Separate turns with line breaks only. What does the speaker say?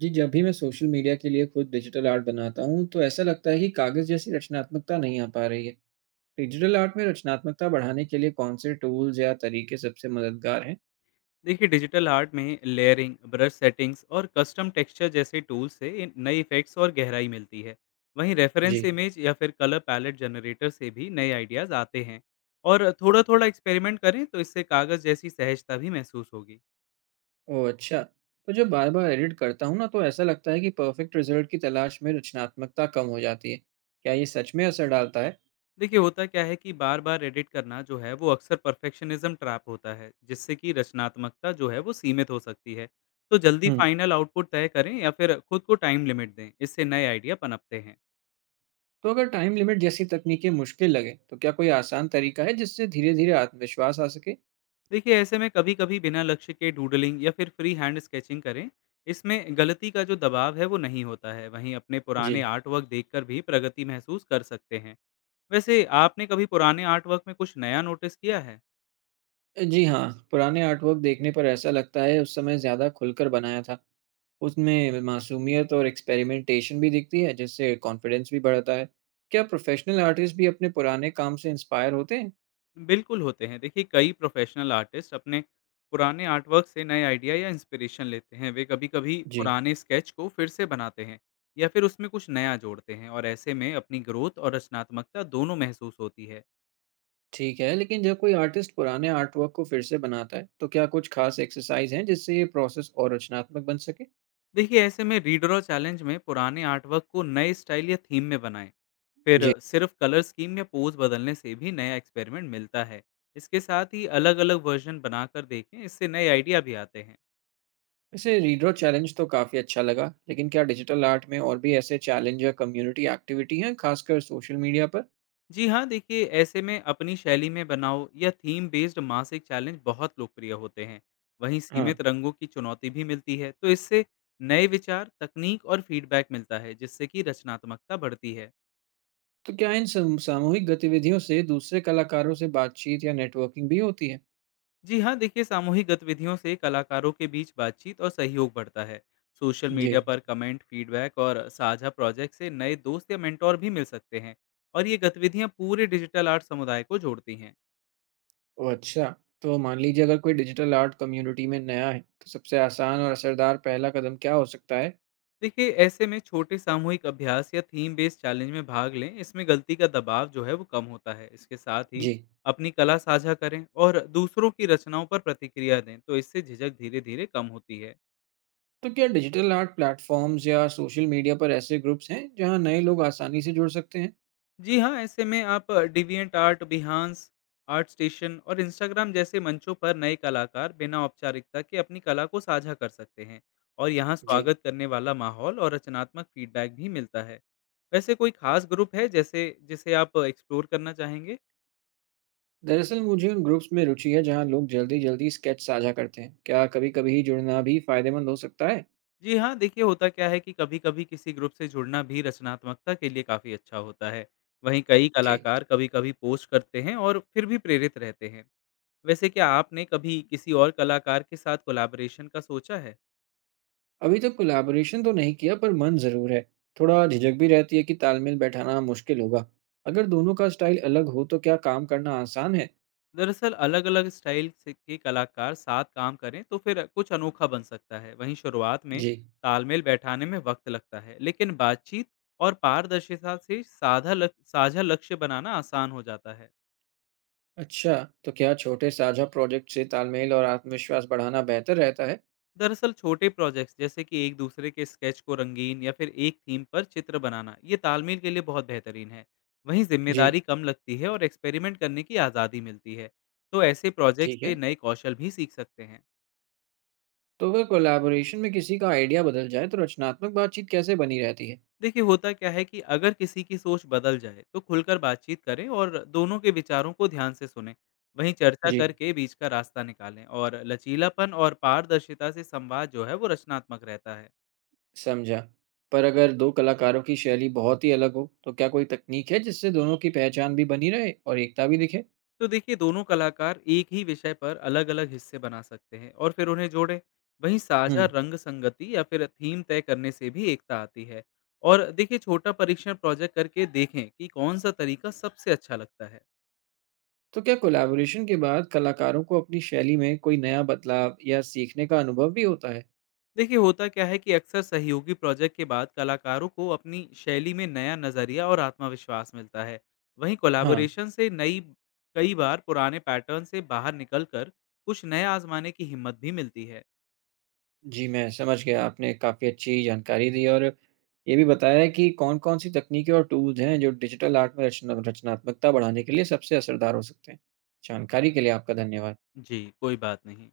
जी, जब भी मैं सोशल मीडिया के लिए खुद डिजिटल आर्ट बनाता हूँ, तो ऐसा लगता है कि कागज़ जैसी रचनात्मकता नहीं आ पा रही है। डिजिटल आर्ट में रचनात्मकता बढ़ाने के लिए कौन से टूल्स या तरीके सबसे मददगार हैं?
देखिए, डिजिटल आर्ट में लेयरिंग, ब्रश सेटिंग्स और कस्टम टेक्सचर जैसे टूल से इन नए इफेक्ट्स और गहराई मिलती है। वहीं
जी।
रेफरेंस इमेज या फिर कलर पैलेट जनरेटर से भी नए आइडियाज आते हैं। और थोड़ा थोड़ा एक्सपेरिमेंट करें तो इससे कागज़ जैसी सहजता भी महसूस होगी।
ओह! अच्छा। तो जब बार-बार एडिट करता हूँ ना, तो ऐसा लगता है कि परफ़ेक्ट रिज़ल्ट की तलाश में रचनात्मकता कम हो जाती है। क्या ये सच में असर डालता है?
देखिए, होता क्या है कि बार बार एडिट करना जो है वो अक्सर परफेक्शनिज्म ट्रैप होता है, जिससे कि रचनात्मकता जो है वो सीमित हो सकती है। तो जल्दी
हुँ।
फाइनल आउटपुट तय करें या फिर खुद को टाइम लिमिट दें, इससे नए आइडिया पनपते हैं।
तो अगर टाइम लिमिट जैसी तकनीकें मुश्किल लगें, तो क्या कोई आसान तरीका है, जिससे धीरे-धीरे आत्मविश्वास आ सके?
देखिए, ऐसे में कभी कभी बिना लक्ष्य के डूडलिंग या फिर फ्री हैंड स्केचिंग करें। इसमें गलती का जो दबाव है वो नहीं होता है। वहीं अपने
जी।
पुराने आर्ट वर्क देखकर भी प्रगति महसूस कर सकते हैं। वैसे आपने कभी पुराने आर्ट वर्क में कुछ नया नोटिस किया है?
जी हाँ, पुराने आर्टवर्क देखने पर ऐसा लगता है उस समय ज़्यादा खुलकर बनाया था। उसमें मासूमियत और एक्सपेरिमेंटेशन भी दिखती है, जिससे कॉन्फिडेंस भी बढ़ता है। क्या प्रोफेशनल आर्टिस्ट भी अपने पुराने काम से इंस्पायर होते हैं?
बिल्कुल होते हैं। देखिए, कई प्रोफेशनल आर्टिस्ट अपने पुराने आर्ट वर्क से नए आइडिया या इंस्पिरेशन लेते हैं। वे कभी कभी
जी।
पुराने स्केच को फिर से बनाते हैं या फिर उसमें कुछ नया जोड़ते हैं, और ऐसे में अपनी ग्रोथ और रचनात्मकता दोनों महसूस होती है।
ठीक है, लेकिन जब कोई आर्टिस्ट पुराने आर्टवर्क को फिर से बनाता है, तो क्या कुछ खास एक्सरसाइज हैं जिससे ये प्रोसेस और रचनात्मक बन सके?
देखिए, ऐसे में रीड ड्रॉ चैलेंज में पुराने आर्टवर्क को नए स्टाइल या थीम में बनाएं। फिर
जी।
सिर्फ कलर स्कीम या पोज बदलने से भी नया एक्सपेरिमेंट मिलता है। इसके साथ ही अलग अलग वर्जन बनाकर देखें, इससे नए आइडिया भी आते हैं।
वैसे रीड्रॉ चैलेंज तो काफ़ी अच्छा लगा, लेकिन क्या डिजिटल आर्ट में और भी ऐसे चैलेंज या कम्युनिटी एक्टिविटी हैं, खासकर सोशल मीडिया पर?
जी हाँ, देखिए, ऐसे में अपनी शैली में बनाओ या थीम बेस्ड मासिक चैलेंज बहुत लोकप्रिय होते हैं। वहीं
हाँ।
सीमित रंगों की चुनौती भी मिलती है, तो इससे नए विचार, तकनीक और फीडबैक मिलता है, जिससे कि रचनात्मकता बढ़ती है।
तो क्या इन सामूहिक गतिविधियों से दूसरे कलाकारों से बातचीत या नेटवर्किंग भी होती है?
जी हाँ, देखिए, सामूहिक गतिविधियों से कलाकारों के बीच बातचीत और सहयोग बढ़ता है। सोशल
जी।
मीडिया पर कमेंट, फीडबैक और साझा प्रोजेक्ट से नए दोस्त या मेंटोर भी मिल सकते हैं। और ये गतिविधियाँ पूरे डिजिटल आर्ट समुदाय को जोड़ती हैं।
ओ, अच्छा। तो मान लीजिए, अगर कोई डिजिटल आर्ट कम्युनिटी में नया है तो सबसे आसान और असरदार पहला कदम क्या हो सकता है?
देखिए, ऐसे में छोटे सामूहिक अभ्यास या थीम बेस्ड चैलेंज में भाग लें। इसमें गलती का दबाव जो है वो कम होता है। इसके साथ ही
जी।
अपनी कला साझा करें और दूसरों की रचनाओं पर प्रतिक्रिया दें, तो इससे झिझक धीरे धीरे कम होती है।
तो क्या डिजिटल आर्ट प्लेटफॉर्म्स या सोशल मीडिया पर ऐसे ग्रुप्स हैं जहां नए लोग आसानी से जुड़ सकते हैं?
जी हाँ, ऐसे में आप DeviantArt, Behance, ArtStation और इंस्टाग्राम जैसे मंचों पर नए कलाकार बिना औपचारिकता के अपनी कला को साझा कर सकते हैं। और यहाँ
जी।
स्वागत करने वाला माहौल और रचनात्मक फीडबैक भी मिलता है। वैसे कोई खास ग्रुप है जैसे जिसे आप एक्सप्लोर करना चाहेंगे?
दरअसल मुझे उन ग्रुप्स में रुचि है जहां लोग जल्दी जल्दी स्केच साझा करते हैं। क्या कभी कभी जुड़ना भी फायदेमंद हो सकता है?
जी हाँ, देखिए, होता क्या है कि कभी-कभी किसी ग्रुप से जुड़ना भी रचनात्मकता के लिए काफ़ी अच्छा होता है। वहीं कई
जी।
कलाकार कभी-कभी पोस्ट करते हैं और फिर भी प्रेरित रहते हैं। वैसे क्या आपने कभी किसी और कलाकार के साथ कोलैबोरेशन का सोचा है?
अभी तक कोलैबोरेशन तो नहीं किया, पर मन जरूर है। थोड़ा झिझक भी रहती है कि तालमेल बैठाना मुश्किल होगा। अगर दोनों का स्टाइल अलग हो तो क्या काम करना आसान है?
दरअसल अलग-अलग स्टाइल से के कलाकार साथ काम करें तो फिर कुछ अनोखा बन सकता है। वहीं शुरुआत में
जी।
तालमेल बैठाने में वक्त लगता है, लेकिन बातचीत और पारदर्शिता से साझा लक्ष्य बनाना आसान हो जाता है।
अच्छा। तो क्या छोटे साझा प्रोजेक्ट से तालमेल और आत्मविश्वास बढ़ाना बेहतर रहता है?
दरअसल छोटे प्रोजेक्ट्स जैसे कि एक दूसरे के स्केच को रंगीन या फिर एक थीम पर चित्र बनाना, ये तालमेल के लिए बहुत बेहतरीन है। वहीं
जी।
जिम्मेदारी कम लगती है और एक्सपेरिमेंट करने की आज़ादी मिलती है। तो ऐसे प्रोजेक्ट्स
ठीक
से
है।
नए कौशल भी सीख सकते हैं।
तो अगर कोलैबोरेशन में किसी का आइडिया बदल जाए तो रचनात्मक बातचीत कैसे बनी रहती है?
देखिए, होता क्या है कि अगर किसी की सोच बदल जाए तो खुलकर बातचीत करें और दोनों के विचारों को ध्यान से सुने। वहीं चर्चा
जी।
करके बीच का रास्ता निकालें, और लचीलापन और पारदर्शिता से संवाद जो है वो रचनात्मक रहता है।
समझा। पर अगर दो कलाकारों की शैली बहुत ही अलग हो तो क्या कोई तकनीक है जिससे दोनों की पहचान भी बनी रहे और एकता भी दिखे?
तो देखिए, दोनों कलाकार एक ही विषय पर अलग-अलग हिस्से बना सकते हैं और फिर उन्हें जोड़ें। वहीं साझा
हम्म।
रंग संगति या फिर थीम तय करने से भी एकता आती है। और देखिए, छोटा परीक्षण प्रोजेक्ट करके देखें कि कौन सा तरीका सबसे अच्छा लगता है।
तो क्या कोलैबोरेशन के बाद कलाकारों को अपनी शैली में कोई नया बदलाव या सीखने का अनुभव भी होता है?
देखिए, होता क्या है कि अक्सर सहयोगी प्रोजेक्ट के बाद कलाकारों को अपनी शैली में नया नज़रिया और आत्मविश्वास मिलता है। वहीं
हाँ,
कोलैबोरेशन से नई, कई बार पुराने पैटर्न से बाहर निकलकर कुछ नया आजमाने की हिम्मत भी मिलती है।
जी मैं समझ गया। आपने काफ़ी अच्छी जानकारी दी और ये भी बताया है कि कौन-कौन सी तकनीकें और टूल्स हैं जो डिजिटल आर्ट में रचनात्मकता बढ़ाने के लिए सबसे असरदार हो सकते हैं। जानकारी के लिए आपका धन्यवाद।
जी, कोई बात नहीं।